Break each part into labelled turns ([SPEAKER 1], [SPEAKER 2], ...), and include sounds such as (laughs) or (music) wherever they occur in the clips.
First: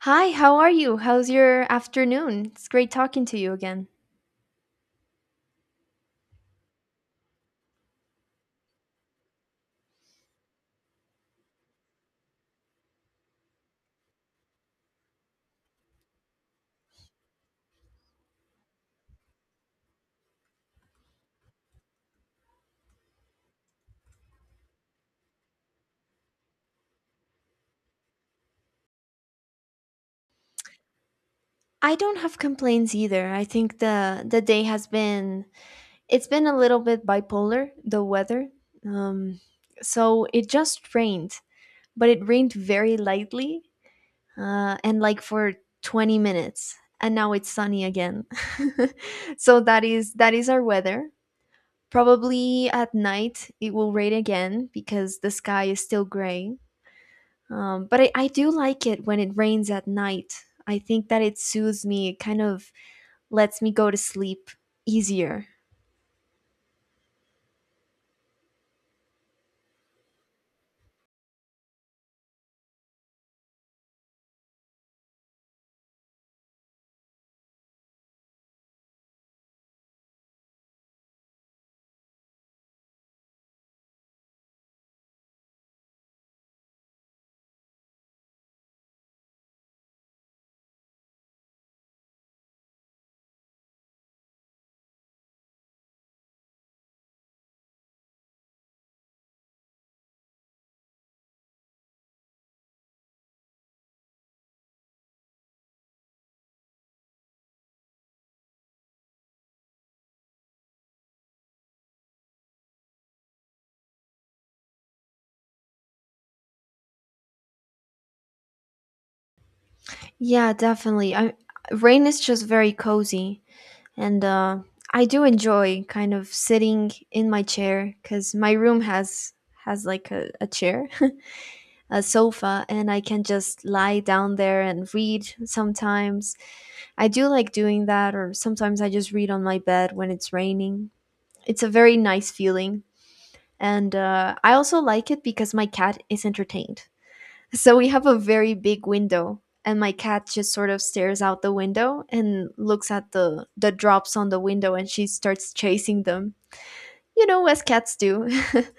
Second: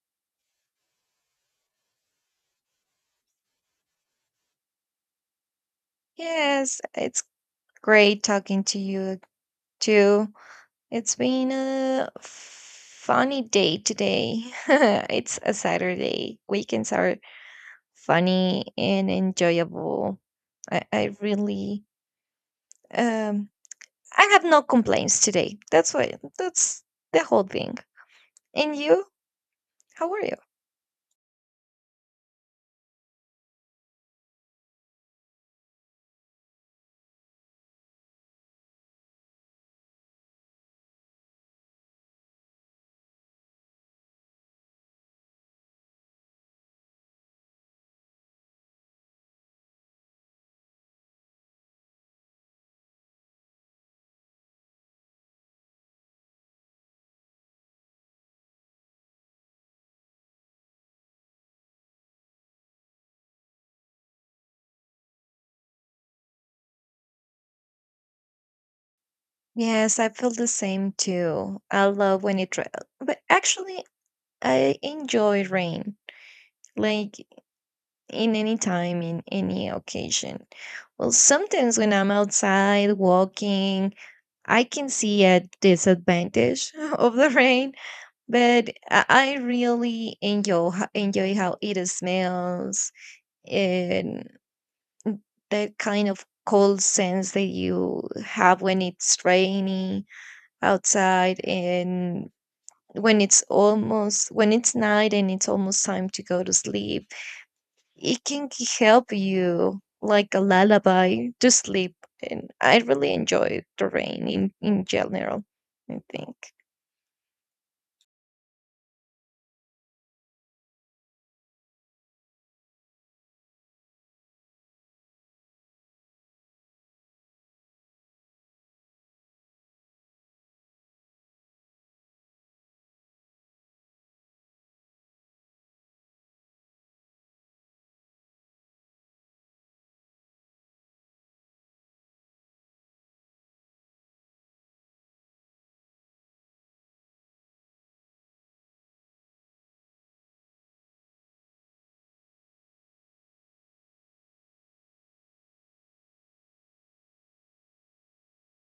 [SPEAKER 1] Hi, how are you? How's your afternoon? It's great talking to you again.
[SPEAKER 2] Yes, it's great talking to you too. It's been a funny day today. (laughs) It's a Saturday. Weekends are funny and enjoyable. I really um I have no complaints today. That's why, that's the whole thing. And you? How are you?
[SPEAKER 1] I don't have complaints either. I think the day has been it's been a little bit bipolar, the weather. Um so it just rained, but it rained very lightly and like for 20 minutes and now it's sunny again. (laughs) So that is our weather. Probably at night it will rain again because the sky is still gray. But I do like it when it rains at night. I think that it soothes me. It kind of lets me go to sleep easier.
[SPEAKER 2] Yes, I feel the same too. I love but actually I enjoy rain. Like in any time, in any occasion. Well, sometimes when I'm outside walking, I can see a disadvantage (laughs) of the rain, but I really enjoy how it smells, and that kind of cold sense that you have when it's rainy outside, and when it's night and it's almost time to go to sleep. It can help you like a lullaby to sleep. And I really enjoy the rain in general, I think.
[SPEAKER 1] Yeah, definitely. Rain is just very cozy. And I do enjoy kind of sitting in my chair because my room has like a chair, (laughs) a sofa, and I can just lie down there and read sometimes. I do like doing that, or sometimes I just read on my bed when it's raining. It's a very nice feeling. And I also like it because my cat is entertained. So we have a very big window, and my cat just sort of stares out the window and looks at the drops on the window and she starts chasing them, you know, as cats do.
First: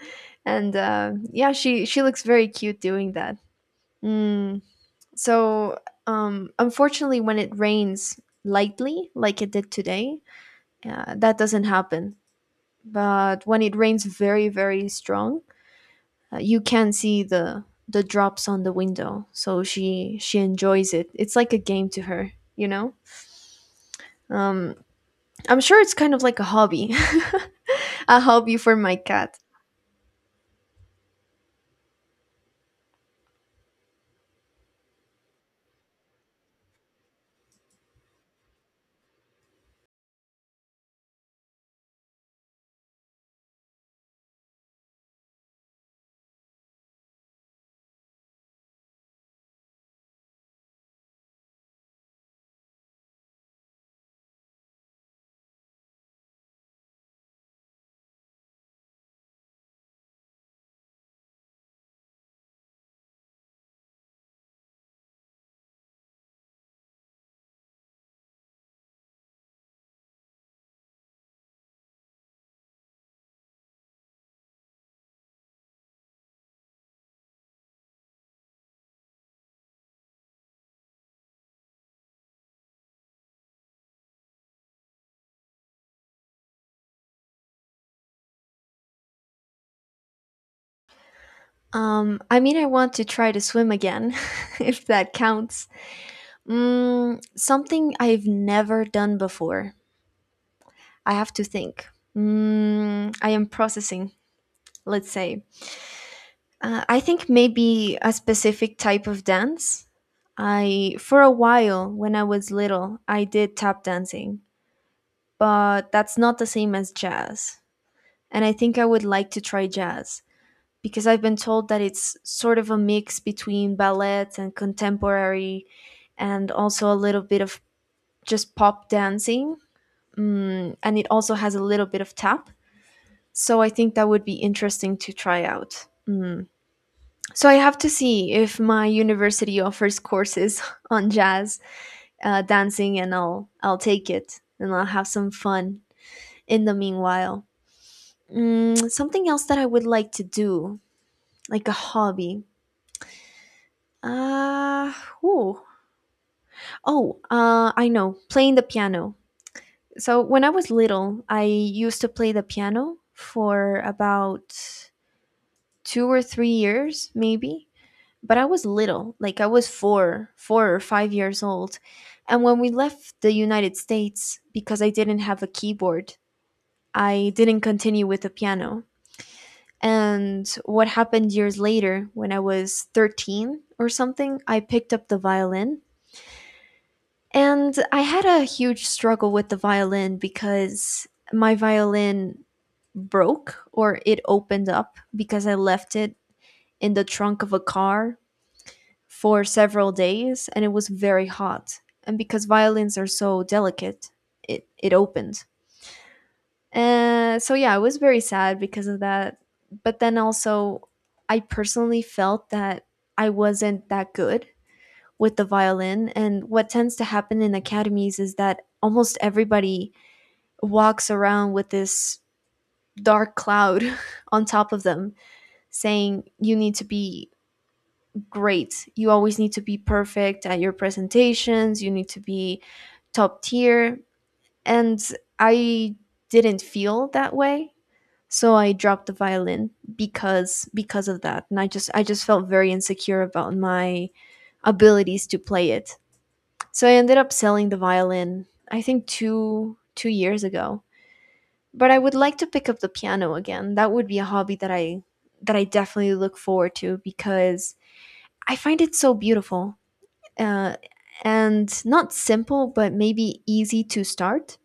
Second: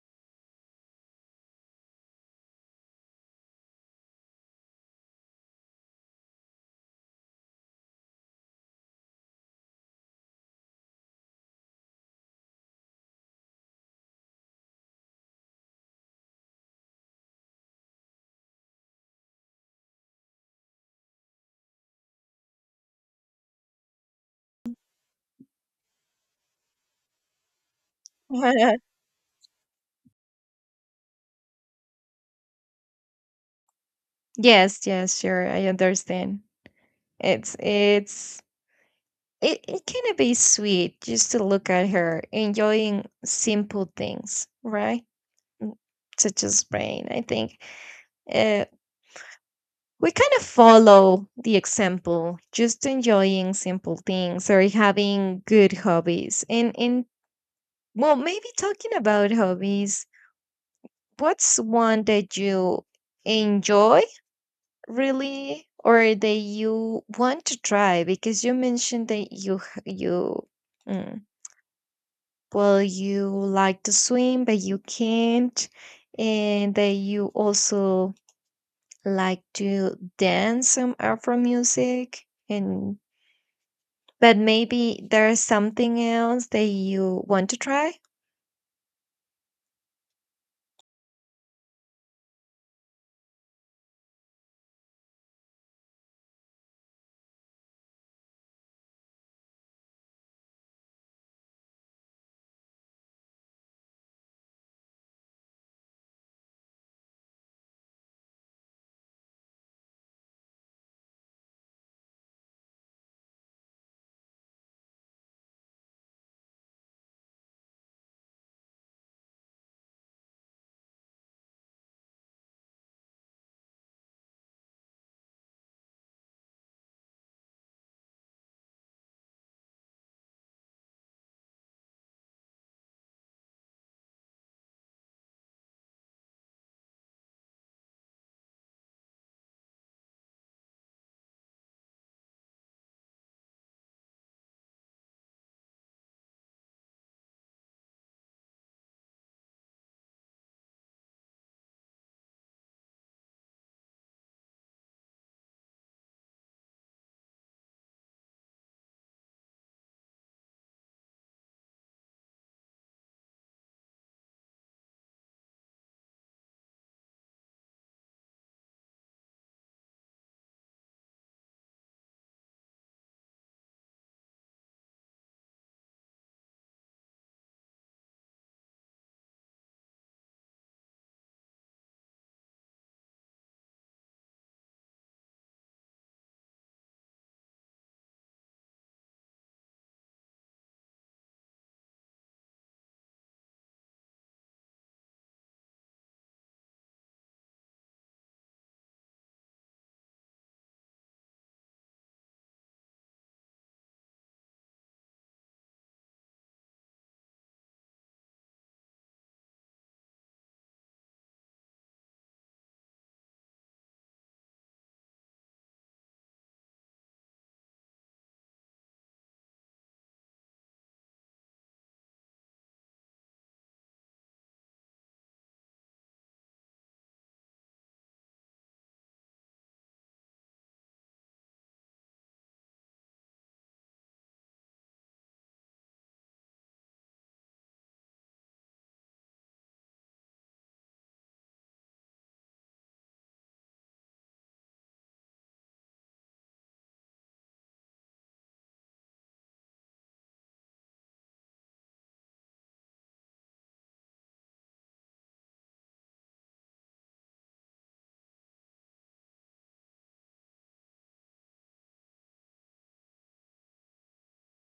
[SPEAKER 1] (laughs) And yeah, she looks very cute doing that. Mm. So unfortunately, when it rains lightly, like it did today, that doesn't happen. But when it rains very, very strong, you can see the drops on the window, so she enjoys it. It's like a game to her, you know. um I'm sure it's kind of like a hobby, (laughs) a hobby for my
[SPEAKER 2] (laughs)
[SPEAKER 1] cat.
[SPEAKER 2] Yes, yes, sure. I understand. It's it's it can be sweet just to look at her enjoying simple things, right? Such as rain. I think, uh, we kind of follow the example, just enjoying simple things or having good hobbies. And well, maybe talking about hobbies, what's one that you enjoy really, or that you want to try? Because you mentioned that you mm, well, you like to swim but you can't, and that you also like to dance some Afro music, and but maybe there's something else that you want to try.
[SPEAKER 1] I mean, I want to try to swim again (laughs) if that counts. Mm, something I've never done before. I have to think. Mm, I am processing, let's say. I think maybe a specific type of dance. I for a while when I was little, I did tap dancing, but that's not the same as jazz. And I think I would like to try jazz because I've been told that it's sort of a mix between ballet and contemporary and also a little bit of just pop dancing. Mm, and it also has a little bit of tap. So I think that would be interesting to try out. Mm. So I have to see if my university offers courses (laughs) on jazz, dancing, and I'll take it and I'll have some fun in the meanwhile. Mm, something else that I would like to do, like a hobby. Uh, ooh. Oh, I know, playing the piano. So when I was little, I used to play the piano for about two or three years, maybe, but I was little, like I was four or five years old. And when we left the United States, because I didn't have a keyboard, I didn't continue with the piano. And what happened years later, when I was 13 or something, I picked up the violin. And I had a huge struggle with the violin because my violin broke or it opened up because I left it in the trunk of a car for several days and it was very hot. And because violins are so delicate, it opened. And so, yeah, I was very sad because of that. But then also, I personally felt that I wasn't that good with the violin. And what tends to happen in academies is that almost everybody walks around with this dark cloud (laughs) on top of them saying you need to be great. You always need to be perfect at your presentations, you need to be top tier. And I didn't feel that way. So I dropped the violin because of that. And I just felt very insecure about my abilities to play it. So I ended up selling the violin I think 2 years ago. But I would like to pick up the piano again. That would be a hobby that I definitely look forward to because I find it so beautiful, uh, and not simple, but maybe easy to start.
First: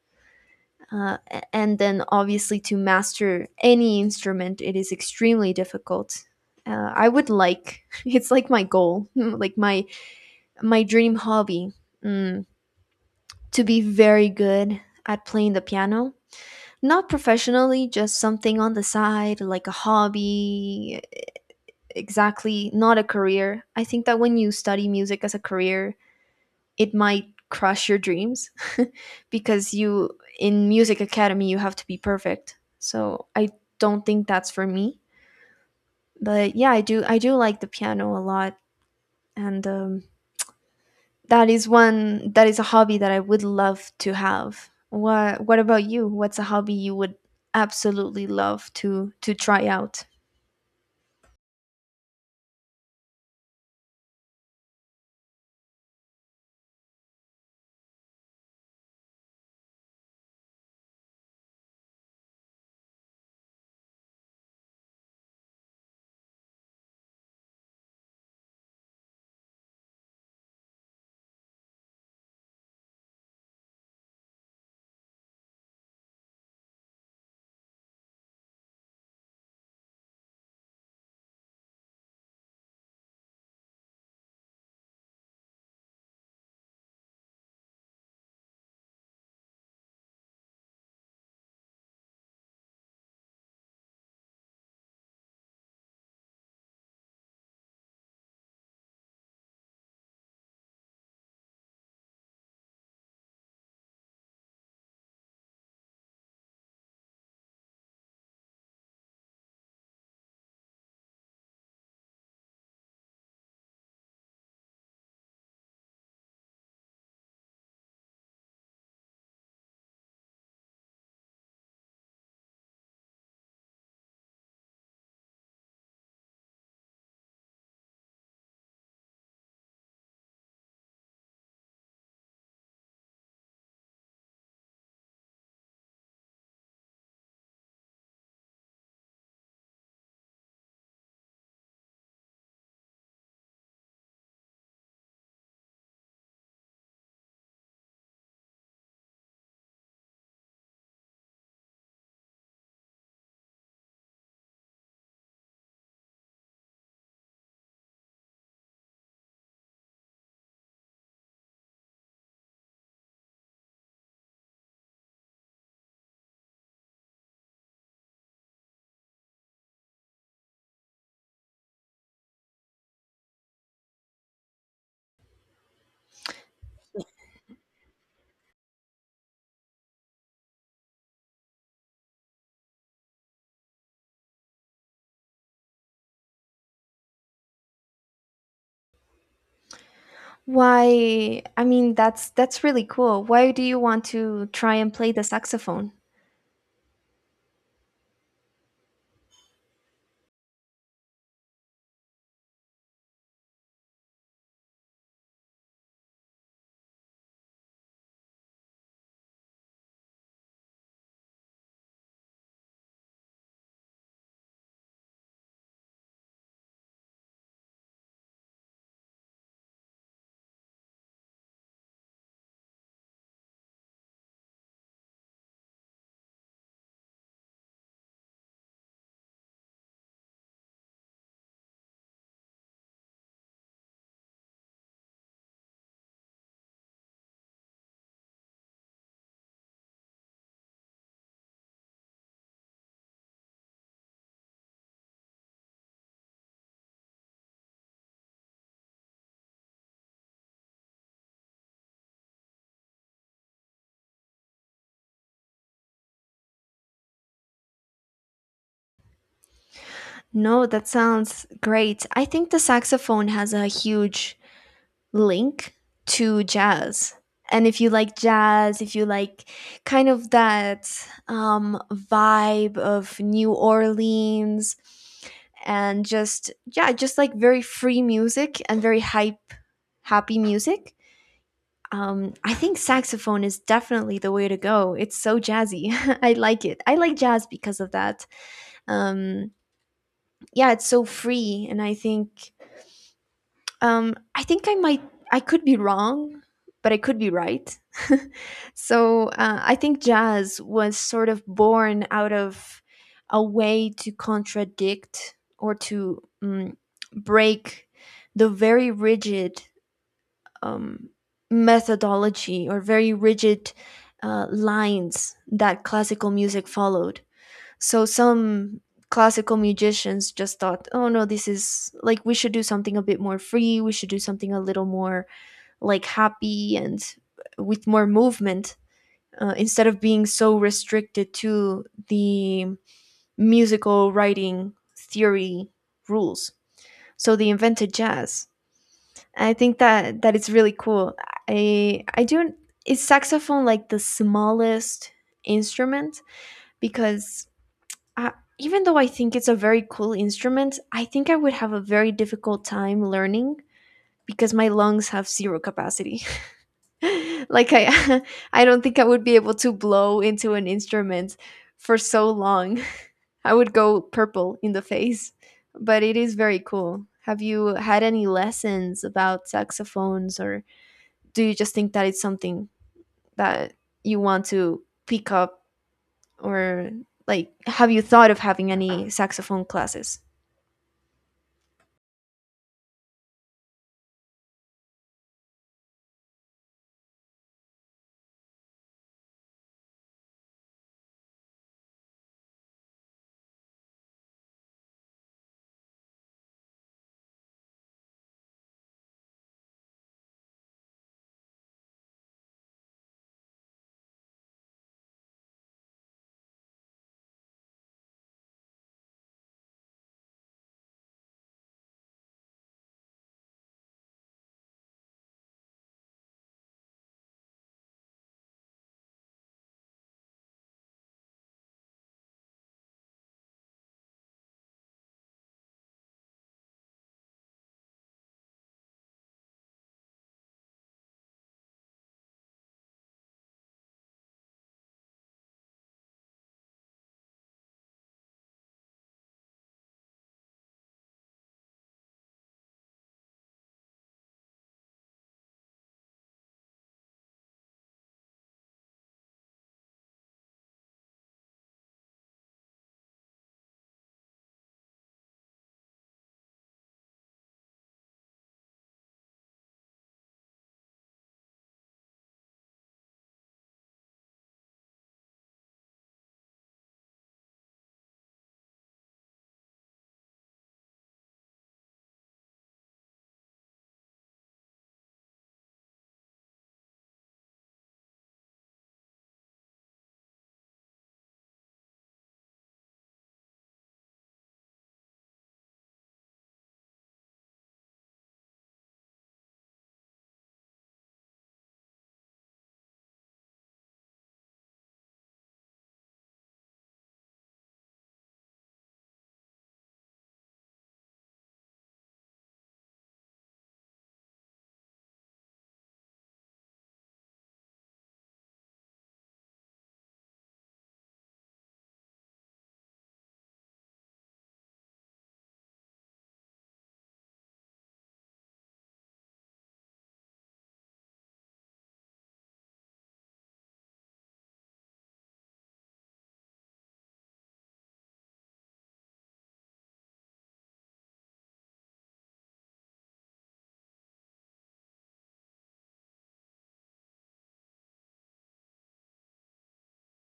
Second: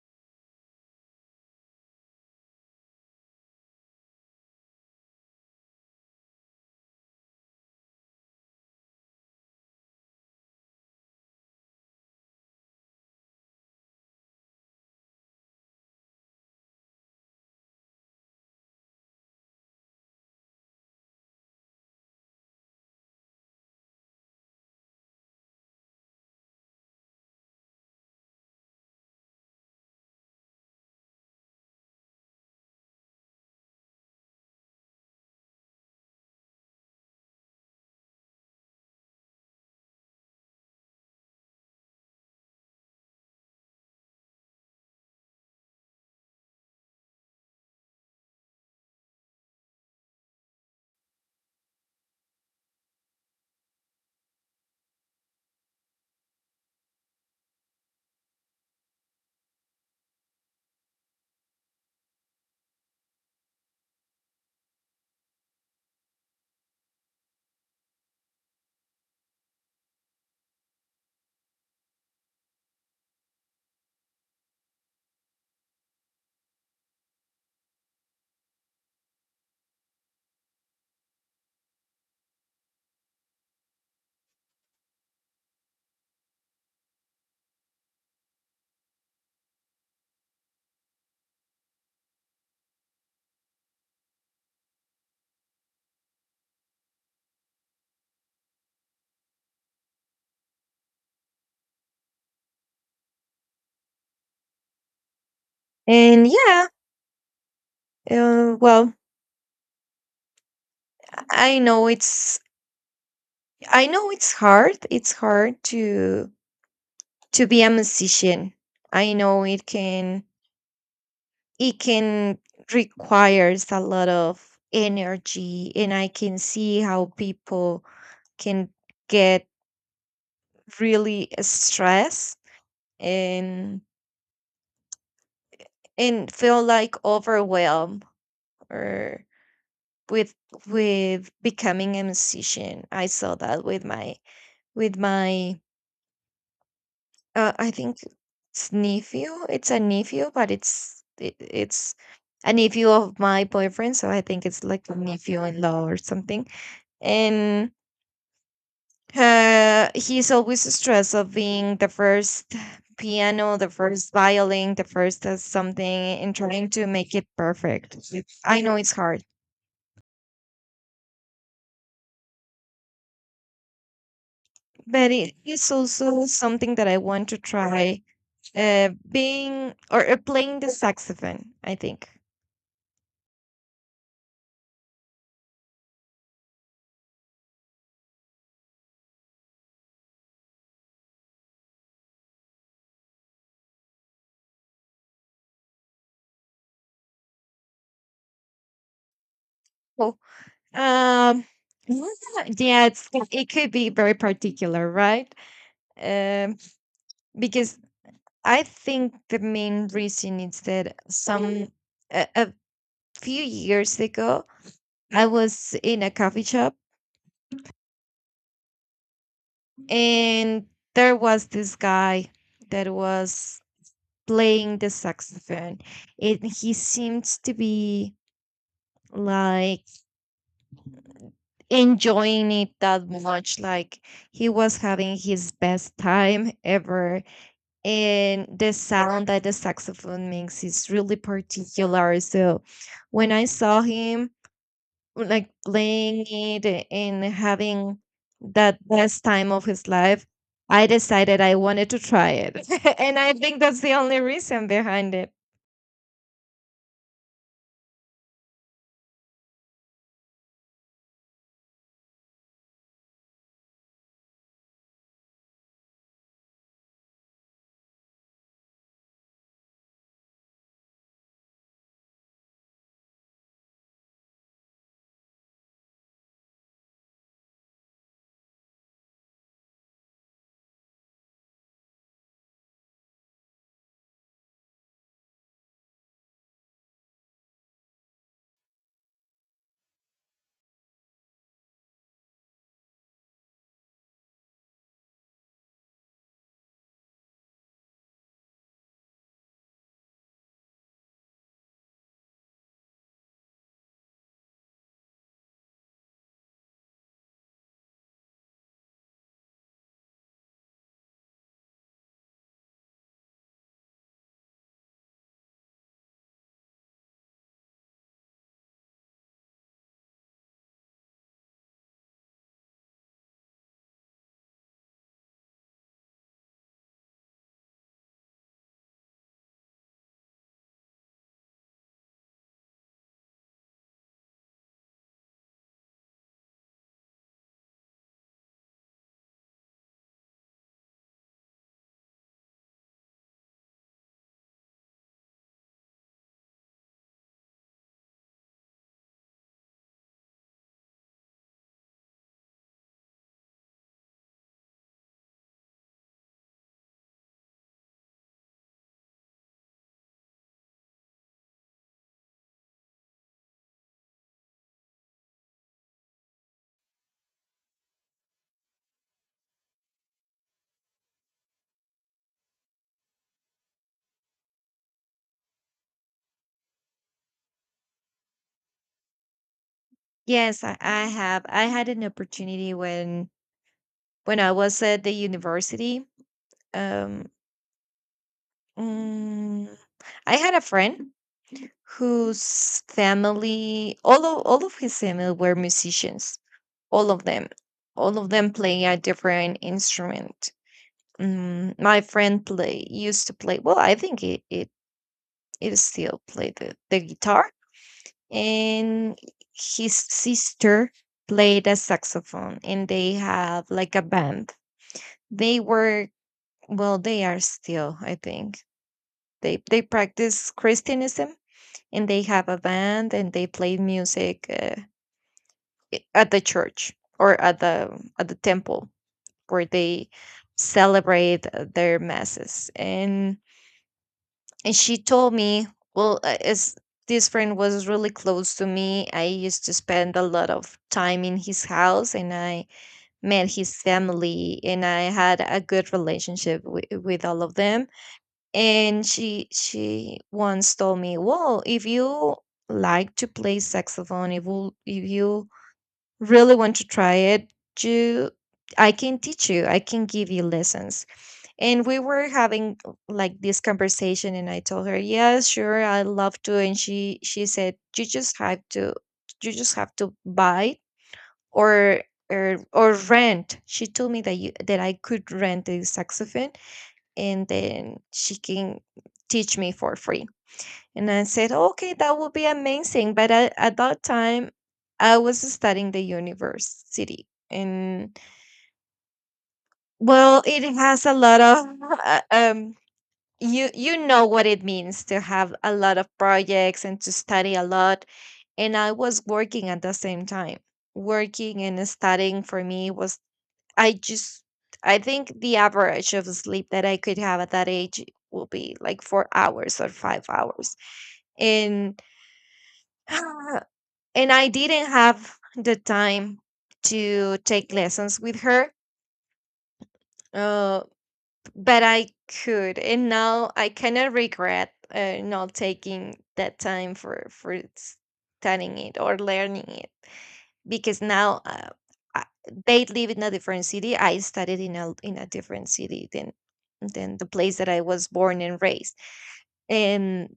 [SPEAKER 1] And then obviously to master any instrument, it is extremely difficult. I would like, (laughs) it's like my goal, (laughs) like my dream hobby, mm, to be very good at playing the piano. Not professionally, just something on the side, like a hobby, exactly, not a career. I think that when you study music as a career, it might crush your dreams (laughs) because you in music academy you have to be perfect, so I don't think that's for me. But yeah, I do like the piano a lot. And that is one that is a hobby that I would love to have. What what about you, what's a hobby you would absolutely love to try out?
[SPEAKER 2] And yeah, well, I know it's I know it's hard. It's hard to be a musician. I know it can requires a lot of energy, and I can see how people can get really stressed, and and feel like overwhelmed, or with with becoming a musician. I saw that with my, I think it's nephew. It's a nephew, but it's a nephew of my boyfriend, so I think it's like a nephew-in-law or something. And he's always stressed of being the first piano, the first violin, the first as something, and trying to make it perfect. I know it's hard, but it is also something that I want to try. Being, or playing the saxophone, I think.
[SPEAKER 1] Why, I mean, that's really cool, why do you want to try and play the saxophone?
[SPEAKER 2] Um, yeah, yeah, it could be very particular, right? Um, because I think the main reason is that a few years ago, I was in a coffee shop, and there was this guy that was playing the saxophone, and he seems to be like enjoying it that much, like he was having his best time ever. And the sound that the saxophone makes is really particular. So when I saw him like playing it and having that best time of his life, I decided I wanted to try it. (laughs) And I think that's the only reason behind it.
[SPEAKER 1] No, that sounds great. I think the saxophone has a huge link to jazz. And if you like jazz, if you like kind of that vibe of New Orleans and just, yeah, just like very free music and very hype, happy music, I think saxophone is definitely the way to go. It's so jazzy. (laughs) I like it. I like jazz because of that. Um, yeah, it's so free. And I think I think I might, I could be wrong, but I could be right. (laughs) So I think jazz was sort of born out of a way to contradict or to break the very rigid um, methodology or very rigid lines that classical music followed. So some classical musicians just thought, oh no, this is like we should do something a bit more free. We should do something a little more like happy and, with more movement, instead of being so restricted to the musical writing theory rules. So they invented jazz. I think that it's really cool. I don't, is saxophone like the smallest instrument, because uh, even though I think it's a very cool instrument, I think I would have a very difficult time learning because my lungs have zero capacity. (laughs) Like I (laughs) I don't think I would be able to blow into an instrument for so long. (laughs) I would go purple in the face. But it is very cool. Have you had any lessons about saxophones, or do you just think that it's something that you want to pick up, or like have you thought of having any saxophone classes?
[SPEAKER 2] Yes, I have. I had an opportunity when I was at the university. Um, mm, I had a friend whose family, all of his family, were musicians. All of them all of them play a different instrument. My friend play used to play, well, I think it still play the guitar, and his sister played a saxophone, and they have like a band. They were Well, they are still, I think. They practice christianism, and they have a band and they play music, at the church, or at the temple where they celebrate, their masses. And she told me, well, as this friend was really close to me, I used to spend a lot of time in his house, and I met his family, and I had a good relationship with all of them. And she once told me, well, if you like to play saxophone, if you really want to try it, you I can teach you. I can give you lessons. And we were having, like, this conversation, and I told her, "Yes, sure, I love to." And she said, "You just have to, buy, or or rent." She told me that I could rent the saxophone, and then she can teach me for free. And I said, okay, that would be amazing. But I, at that time, I was studying the university. And, well, it has a lot of, (laughs) uh, um, you know what it means to have a lot of projects and to study a lot. And I was working at the same time. Working and studying for me was, I just, I think the average of sleep that I could have at that age will be like 4 hours or 5 hours. And (sighs) and I didn't have the time to take lessons with her. Uh, but I could, and now I kind of regret, not taking that time for studying it or learning it, because now, I, they live in a different city. I studied in a different city than the place that I was born and raised, and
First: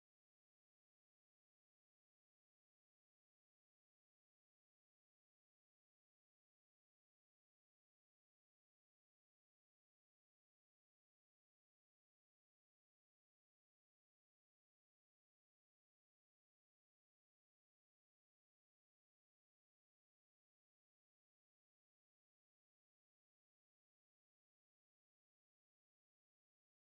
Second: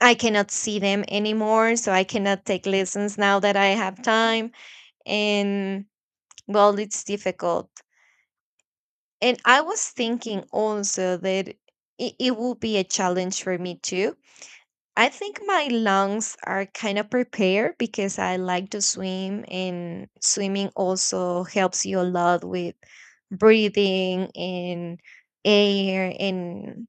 [SPEAKER 2] I cannot see them anymore. So I cannot take lessons now that I have time. And, well, it's difficult. And I was thinking also that it will be a challenge for me too. I think my lungs are kind of prepared because I like to swim, and swimming also helps you a lot with breathing and air. And,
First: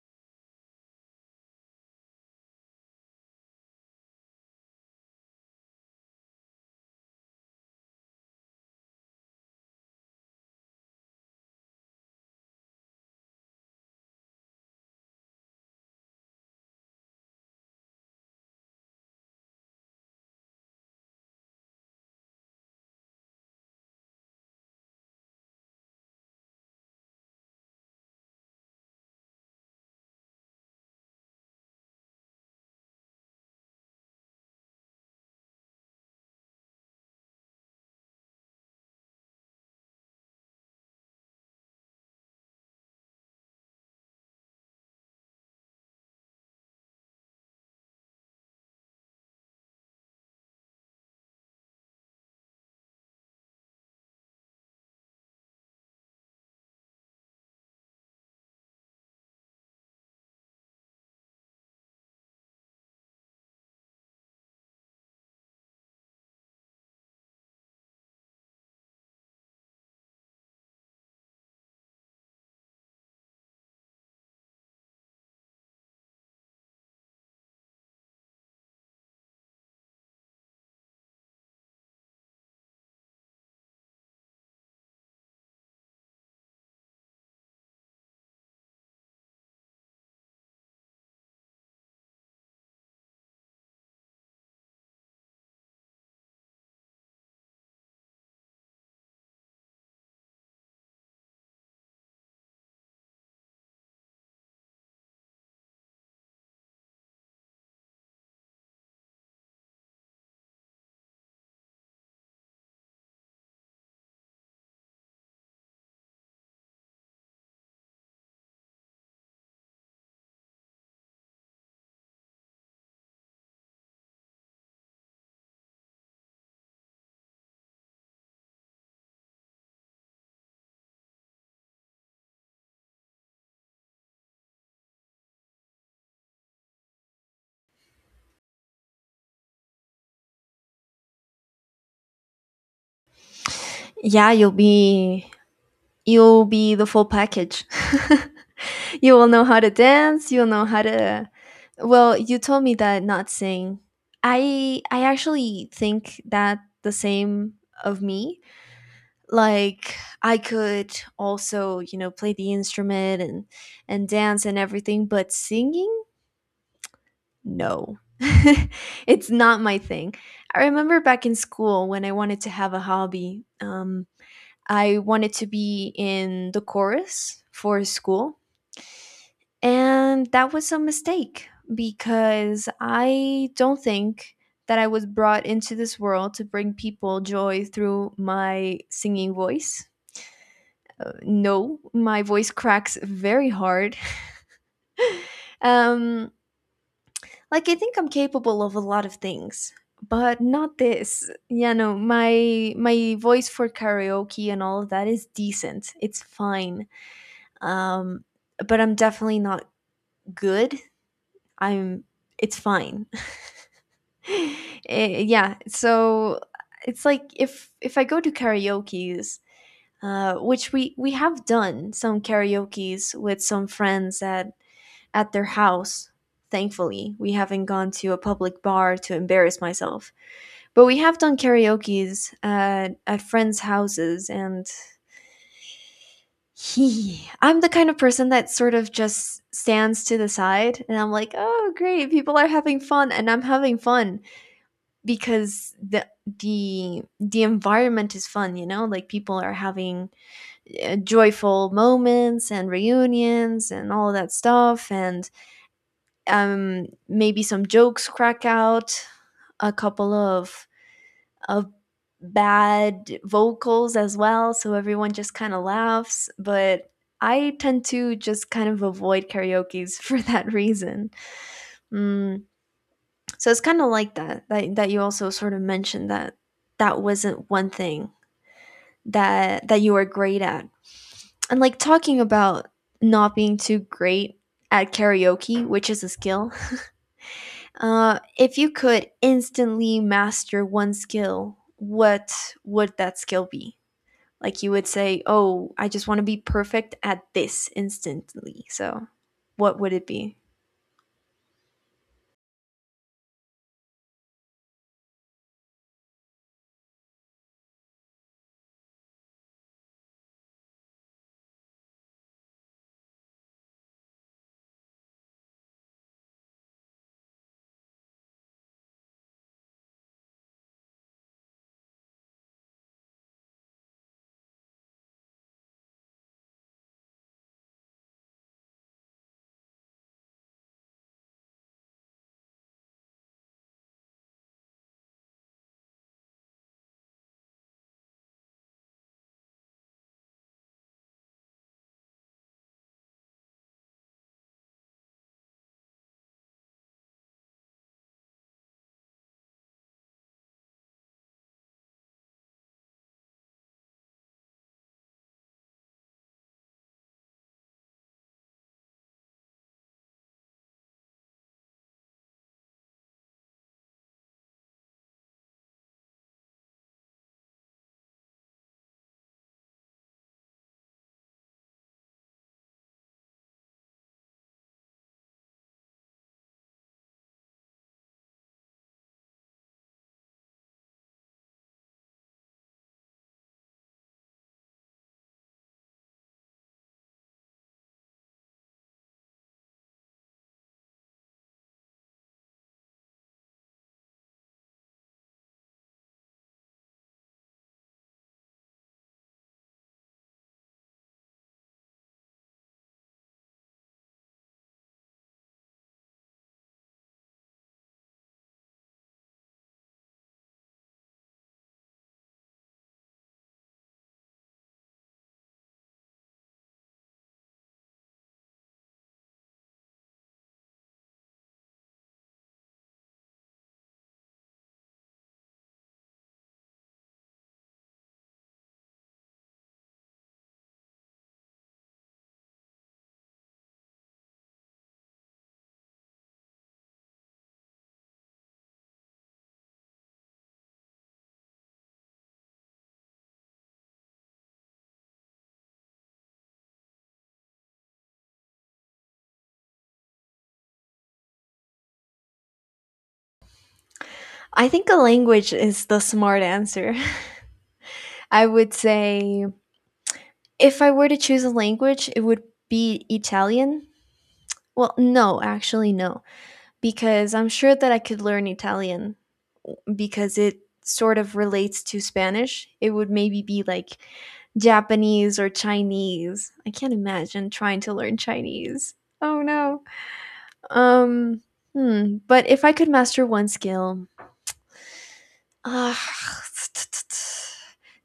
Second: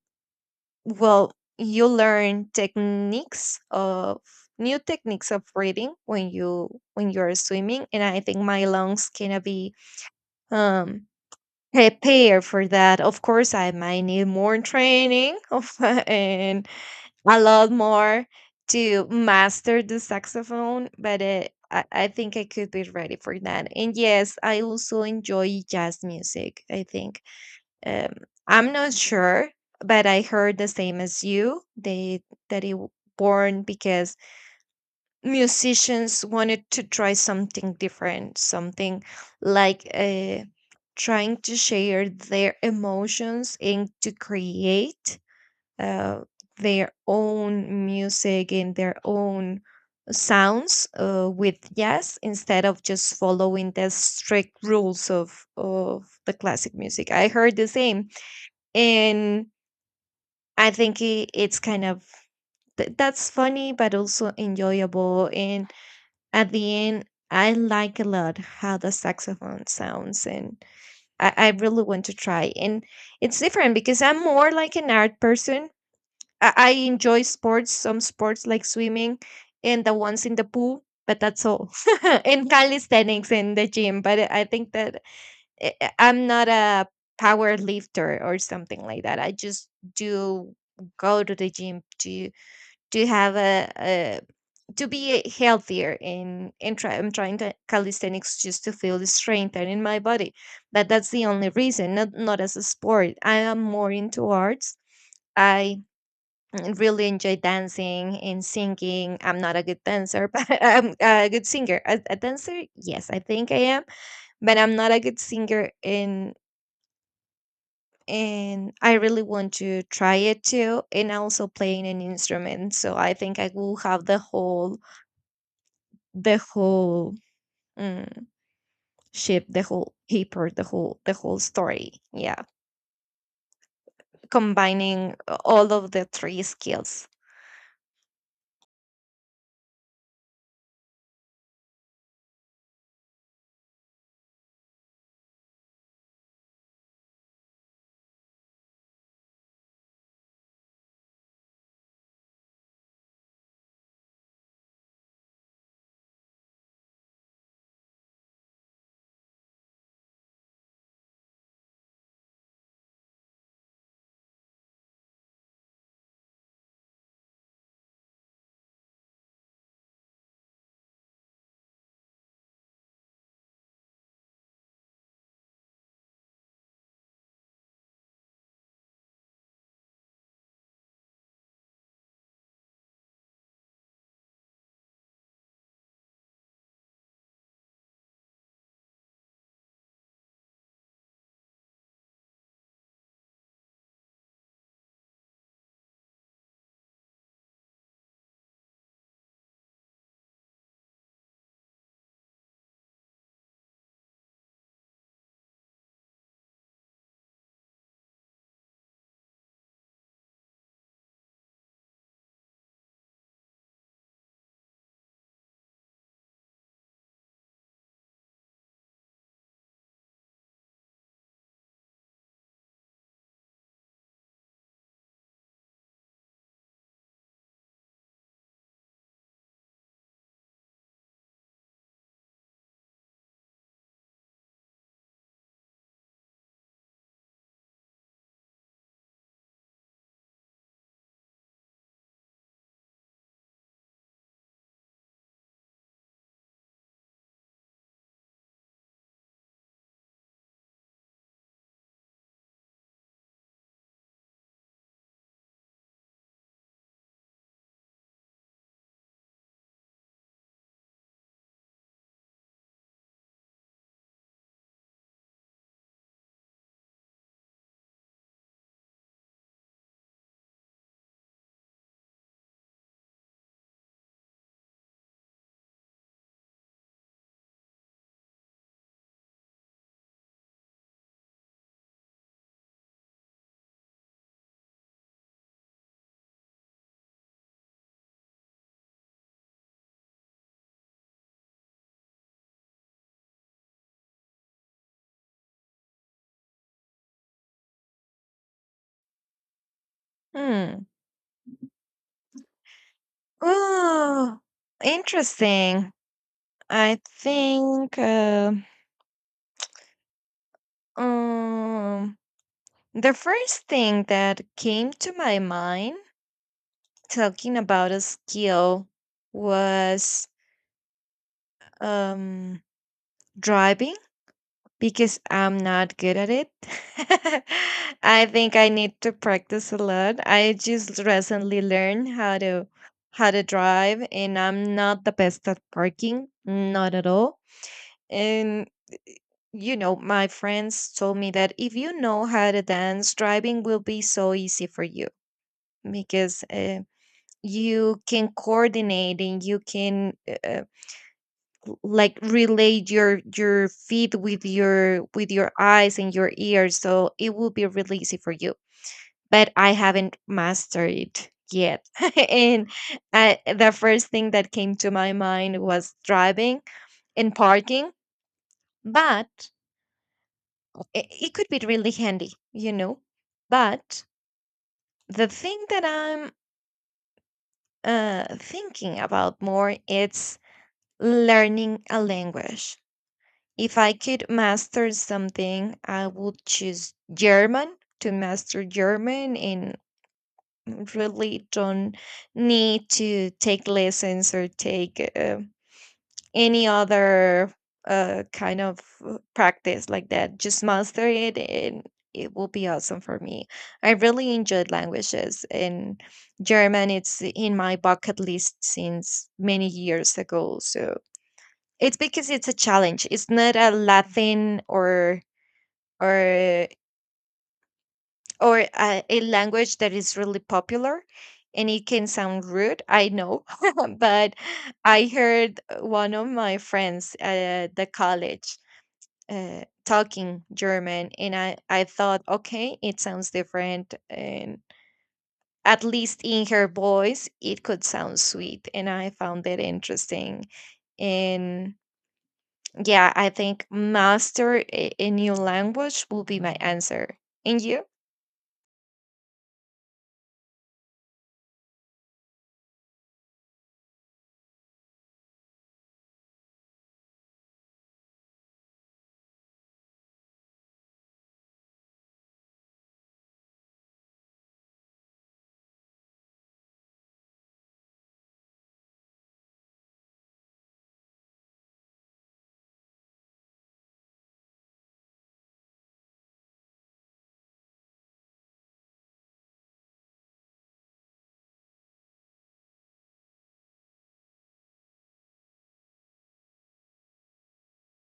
[SPEAKER 2] well, you learn techniques of new techniques of breathing when you are swimming, and I think my lungs can be um Prepare for that. Of course, I might need more training of, (laughs) and a lot more, to master the saxophone. But I think I could be ready for that. And yes, I also enjoy jazz music, I think. Um, I'm not sure, but I heard the same as you, that it born because musicians wanted to try something different, something like, trying to share their emotions and to create, uh, their own music and their own sounds, with jazz, instead of just following the strict rules of the classic music. I heard the same, and I think it's kind of that's funny, but also enjoyable. And at the end, I like a lot how the saxophone sounds, and I really want to try. And it's different because I'm more like an art person. I enjoy sports, some sports like swimming and the ones in the pool, but that's all. (laughs) And calisthenics in the gym, but I think that I'm not a power lifter or something like that. I just do go to the gym to have a to be healthier I'm trying to calisthenics, just to feel the strength and in my body. But that's the only reason, not as a sport. I am more into arts. I really enjoy dancing and singing. I'm not a good dancer, (laughs) but I'm a good singer. A dancer, yes, I think I am, but I'm not a good singer, and I really want to try it too, and also playing an instrument. So I think I will have the whole mm, shape, the whole paper, the whole story, yeah, combining all of the three skills.
[SPEAKER 1] Yeah, you'll be the full package. (laughs) You will know how to dance, you'll know how to. Well, you told me that not sing. I actually think that the same of me. Like I could also, you know, play the instrument and dance and everything, but singing? No. (laughs) It's not my thing. I remember back in school when I wanted to have a hobby. I wanted to be in the chorus for school. And that was a mistake because I don't think that I was brought into this world to bring people joy through my singing voice. No, my voice cracks very hard. (laughs) Um, like, I think I'm capable of a lot of things but not this, you know, my voice for karaoke and all of that is decent, it's fine. um, but I'm definitely not good. I'm, it's fine. (laughs) Eh, yeah, so it's like if I go to karaoke's, which we have done some karaoke's with some friends at their house. Thankfully, we haven't gone to a public bar to embarrass myself. But we have done karaoke's at friends' houses, and he, I'm the kind of person that sort of just stands to the side and I'm like, "Oh, great. People are having fun and I'm having fun because the environment is fun, you know? Like people are having joyful moments and reunions and all of that stuff. And maybe some jokes crack out, a couple of of bad vocals as well, so everyone just kind of laughs. But I tend to just kind of avoid karaoke's (laughs) for that reason. Mm, so it's kind of like that, that you also sort of mentioned that wasn't one thing that you were great at. And like talking about not being too great at karaoke, which is a skill. If you could instantly master one skill, what would that skill be? Like you would say, "Oh, I just want to be perfect at this instantly." So, what would it be?
[SPEAKER 2] Hmm. Oh, interesting. I think, um the first thing that came to my mind talking about a skill was, um driving, because I'm not good at it. (laughs) I think I need to practice a lot. I just recently learned how to drive, and I'm not the best at parking, not at all. And, my friends told me that if you know how to dance, driving will be so easy for you, because, you can coordinate, and you can, uh, like, relate your feet with your eyes and your ears, so it will be really easy for you, but I haven't mastered it yet. (laughs) And the first thing that came to my mind was driving and parking, but it could be really handy. But the thing that I'm, thinking about more, it's learning a language. If I could master something, I would choose German, to master German, and really don't need to take lessons, or take, any other, kind of, practice like that. Just master it, and it will be awesome for me. I really enjoyed languages, and German, it's in my bucket list since many years ago. So it's because it's a challenge. It's not a Latin, or or a language that is really popular, and it can sound rude, I know. (laughs) But I heard one of my friends at the college, talking German, and I thought, okay, it sounds different, and at least in her voice, it could sound sweet, and I found it interesting. And yeah, I think master a new language will be my answer. And you?
[SPEAKER 1] I think a language is the smart answer. (laughs) I would say if I were to choose a language, it would be Italian. Well, no, actually no, because I'm sure that I could learn Italian because it sort of relates to Spanish. It would maybe be like Japanese or Chinese. I can't imagine trying to learn Chinese. Oh no. Um, but if I could master one skill, ah, (tsk)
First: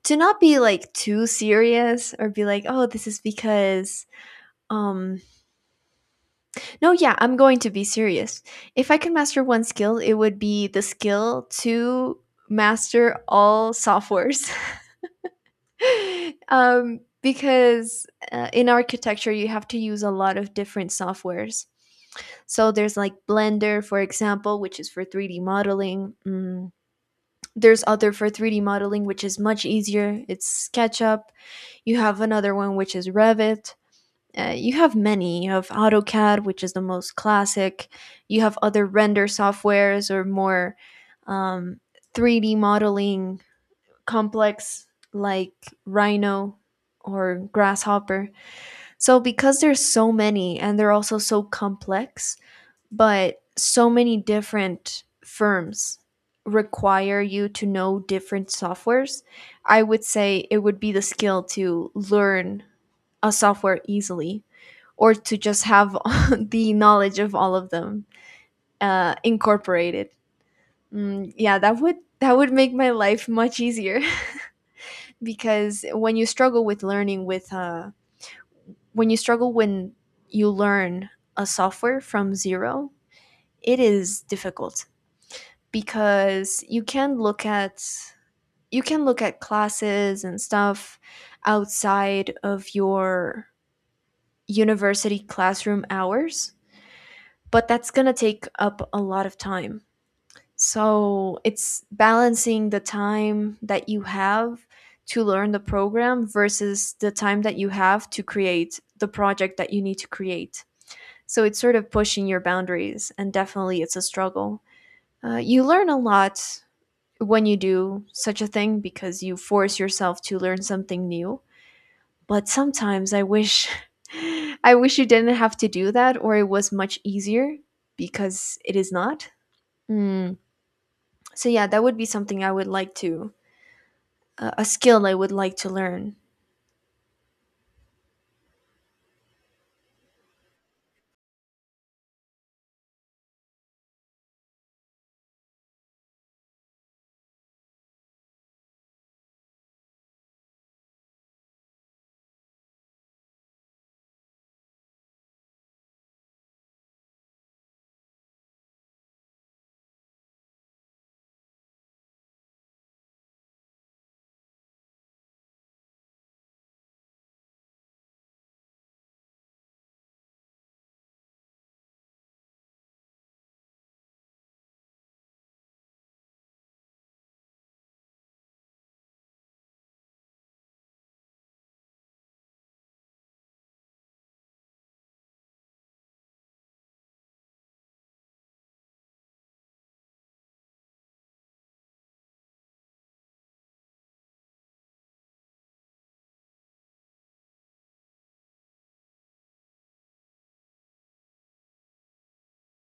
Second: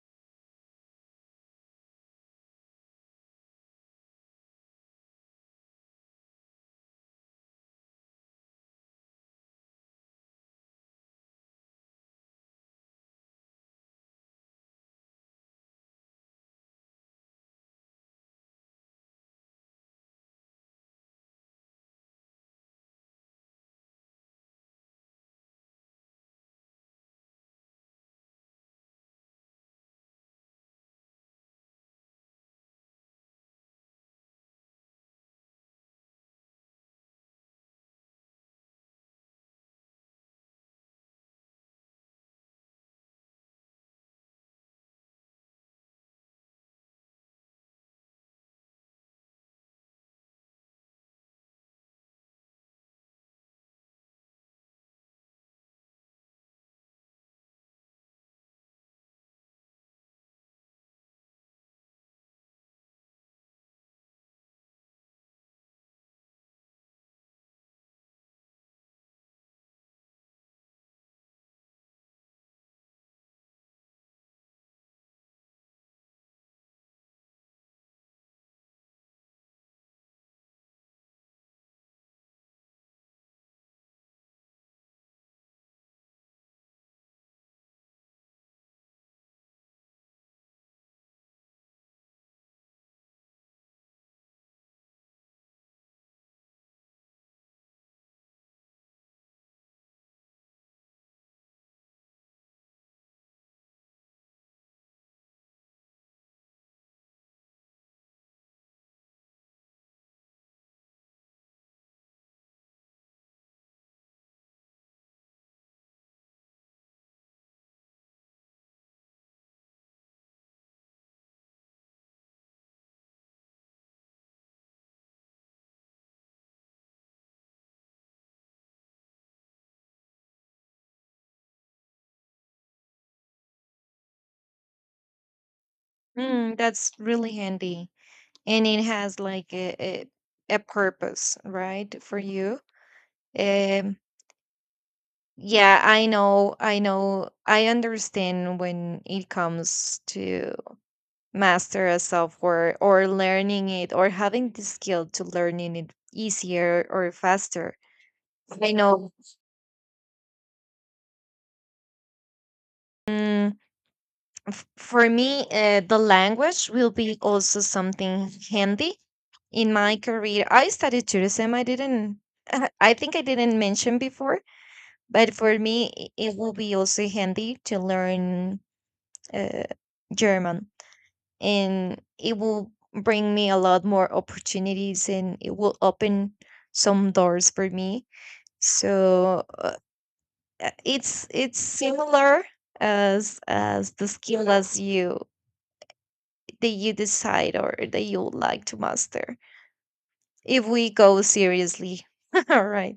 [SPEAKER 1] to not be like too serious or be like, oh, this is because um no, I'm going to be serious. If I could master one skill, it would be the skill to master all softwares. (laughs) Because in architecture you have to use a lot of different softwares. So there's like Blender, for example, which is for 3D modeling. There's other for 3D modeling, which is much easier. It's SketchUp. You have another one, which is Revit. You have many. You have AutoCAD, which is the most classic. You have other render softwares or more um, 3D modeling complex, like rhino or grasshopper. So because there's so many and they're also so complex, but so many different firms require you to know different softwares, I would say it would be the skill to learn a software easily, or to just have (laughs) the knowledge of all of them, incorporated. Mm, yeah, that would make my life much easier, because when you struggle when you learn a software from zero, it is difficult. Because you can look at classes and stuff outside of your university classroom hours, but that's going to take up a lot of time. So it's balancing the time that you have to learn the program versus the time that you have to create the project that you need to create. So it's sort of pushing your boundaries, and definitely it's a struggle. You learn a lot when you do such a thing because you force yourself to learn something new. But sometimes I wish. (laughs) I wish you didn't have to do that, or it was much easier, because it is not. Mm, so yeah, that would be something I would like to, a skill I would like to learn.
[SPEAKER 2] Mm. That's really handy. And it has like a purpose, right, for you. Um, yeah, I know, I understand when it comes to master a software, or learning it, or having the skill to learning it easier or faster. I know. Mm, For me, the language will be also something handy in my career. I studied tourism. I didn't, (laughs) I think I didn't mention before, but for me, it will be also handy to learn, uh, German, and it will bring me a lot more opportunities, and it will open some doors for me. So, it's similar as the skill as you, that you decide or that you would like to master, if we go seriously. (laughs) All right.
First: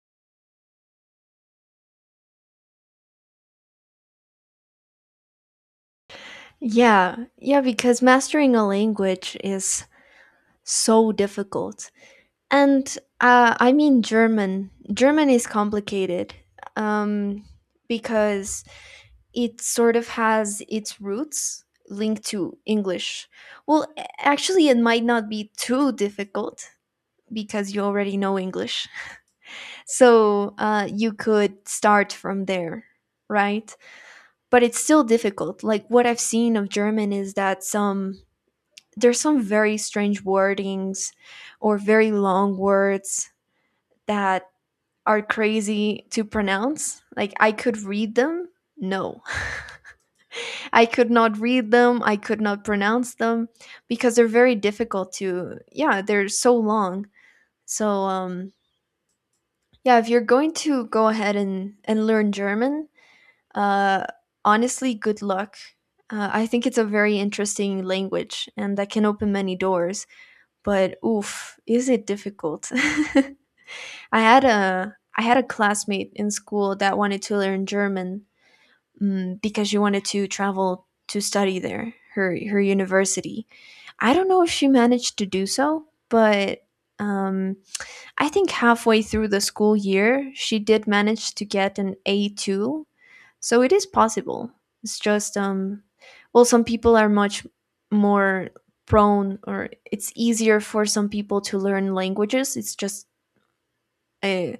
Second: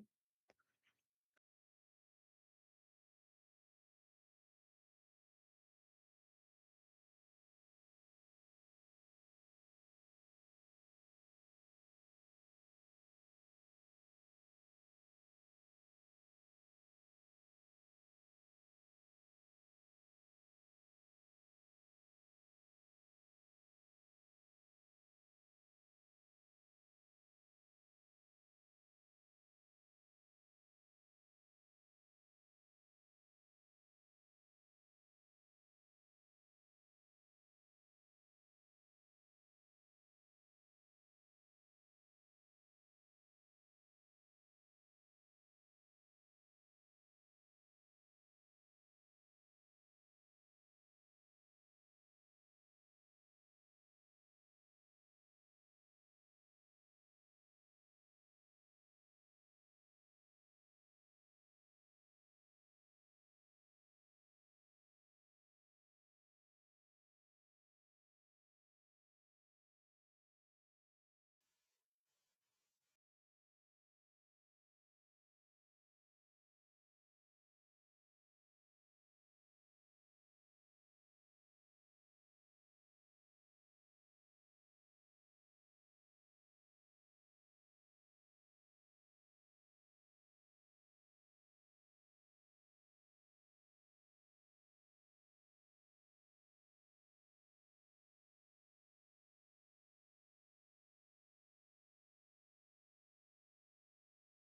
[SPEAKER 1] Yeah, yeah, because mastering a language is so difficult. And I mean, German is complicated, um, because it sort of has its roots linked to English. Well, actually it might not be too difficult because you already know English. (laughs) So you could start from there, right? But it's still difficult. Like what I've seen of German is that some there's some very strange wordings or very long words that are crazy to pronounce. Like I could read them. No. (laughs) I could not read them. I could not pronounce them because they're very difficult to, yeah, they're so long. So yeah, if you're going to go ahead and learn German, Uh, honestly, good luck. I think it's a very interesting language and that can open many doors, but oof, is it difficult? (laughs) I had a classmate in school that wanted to learn German, mm, because she wanted to travel to study there, her university. I don't know if she managed to do so, but um, I think halfway through the school year, she did manage to get an A2. So it is possible. It's just, well, some people are much more prone, or it's easier for some people to learn languages. Uh,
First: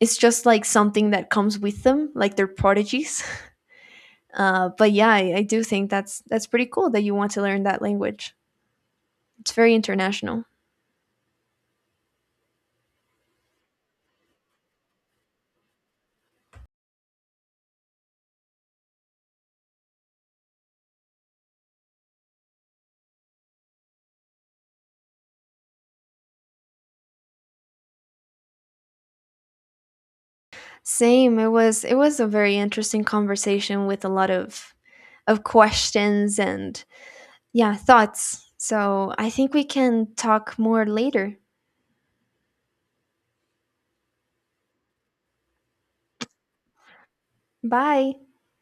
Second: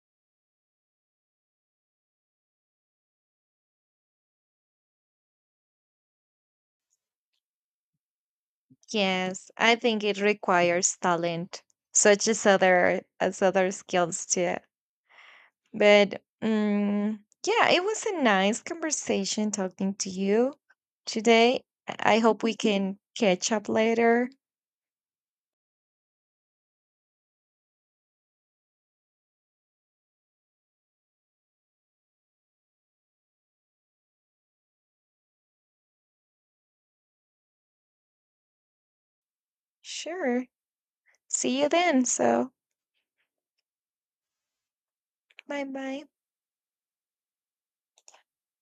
[SPEAKER 1] it's just like something that comes with them, like they're prodigies. (laughs) But yeah, I do think that's pretty cool that you want to learn that language.
[SPEAKER 2] Yes,
[SPEAKER 1] It's very
[SPEAKER 2] I think it
[SPEAKER 1] international.
[SPEAKER 2] requires talent, such as other skills too. But, yeah, it was a nice conversation talking to you today. I hope we can catch up later.
[SPEAKER 1] Same. It was a very interesting conversation with a lot of questions and, yeah, thoughts. So I think we can
[SPEAKER 2] Sure.
[SPEAKER 1] talk more later.
[SPEAKER 2] See you then. So, bye bye.
[SPEAKER 1] Bye.